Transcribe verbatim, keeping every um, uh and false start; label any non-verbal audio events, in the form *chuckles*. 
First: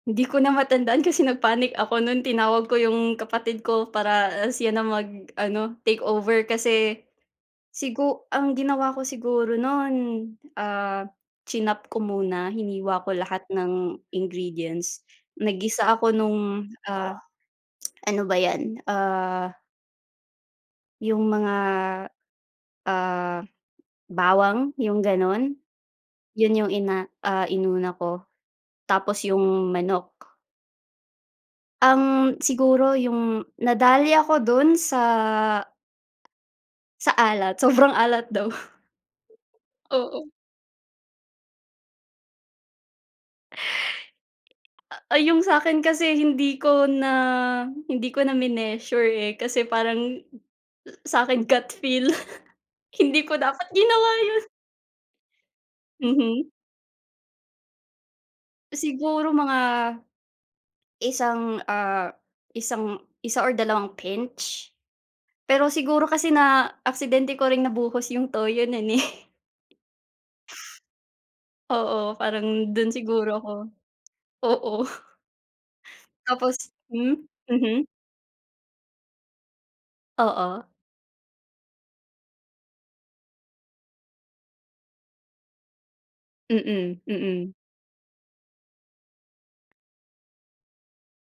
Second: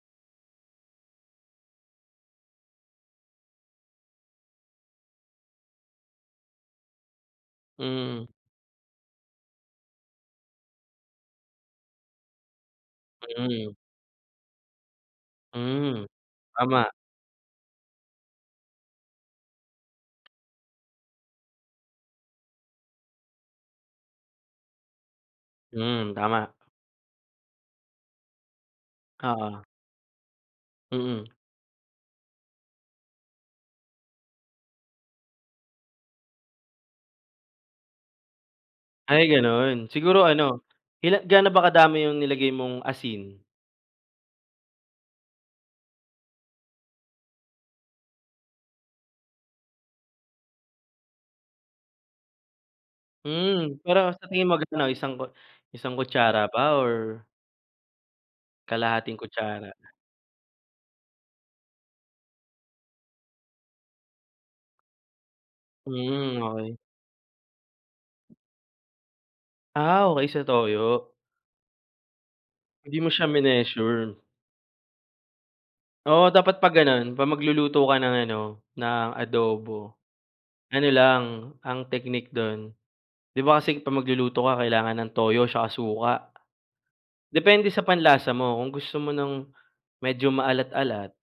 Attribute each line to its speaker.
Speaker 1: Hindi ko na matandaan kasi nag-panic ako nun tinawag ko 'yung kapatid ko para siya na mag-ano take over kasi, sigu
Speaker 2: Mm.
Speaker 1: ang ginawa ko siguro nun, ah, chinop ko muna, hiniwa ko lahat
Speaker 2: Mm.
Speaker 1: ng ingredients, naggisa
Speaker 2: Mhm,
Speaker 1: ako nung,
Speaker 2: tama.
Speaker 1: ah, *clicks tongue* ano ba yan, ah 'Yung mga, ah, bawang 'yung ganun.
Speaker 2: Hmm, tama
Speaker 1: 'Yun 'yung ina ah, inuna ko, tapos
Speaker 2: Oo.
Speaker 1: 'yung manok.
Speaker 2: Mm.
Speaker 1: Ang siguro 'yung nadali ako dun sa sa alat, sobrang alat daw.
Speaker 2: Ay ganun, siguro
Speaker 1: Oo.
Speaker 2: ano, ila ga'no ba kadami 'yung nilagay mong asin?
Speaker 1: Ah, ah 'yung sa'kin kasi hindi ko na hindi ko na mineasure eh, kasi parang, sa'kin gut feel. *chuckles* Hindi ko dapat
Speaker 2: Hmm, pero
Speaker 1: ginawa
Speaker 2: sa
Speaker 1: 'yun.
Speaker 2: tingin mag-ano isang kut isang kutsara
Speaker 1: Mhm.
Speaker 2: ba or Kalahating
Speaker 1: Siguro mga,
Speaker 2: kutsara.
Speaker 1: Isang, ah, isang isa or dalawang pinch. Pero siguro kasi
Speaker 2: Hmm, okey.
Speaker 1: na-aksidente ko ring nabuhos 'yung toyo nun eh. *chuckles*
Speaker 2: Ah, okey sa toyo.
Speaker 1: Oo, parang dun
Speaker 2: Hindi mo siya
Speaker 1: siguro ako
Speaker 2: mineasure.
Speaker 1: oo.
Speaker 2: Oo dapat
Speaker 1: Tapos
Speaker 2: 'pag ganun,
Speaker 1: hmm,
Speaker 2: 'pag magluluto
Speaker 1: mhm.
Speaker 2: ka ng ano ng adobo.
Speaker 1: Oo.
Speaker 2: Ano lang, ang teknik dun, 'di ba kasi 'pag magluluto ka kailangan ng toyo 'tsaka suka,
Speaker 1: Mm, mm.
Speaker 2: depende sa panlasa mo kung gusto mo ng medyo maalat-alat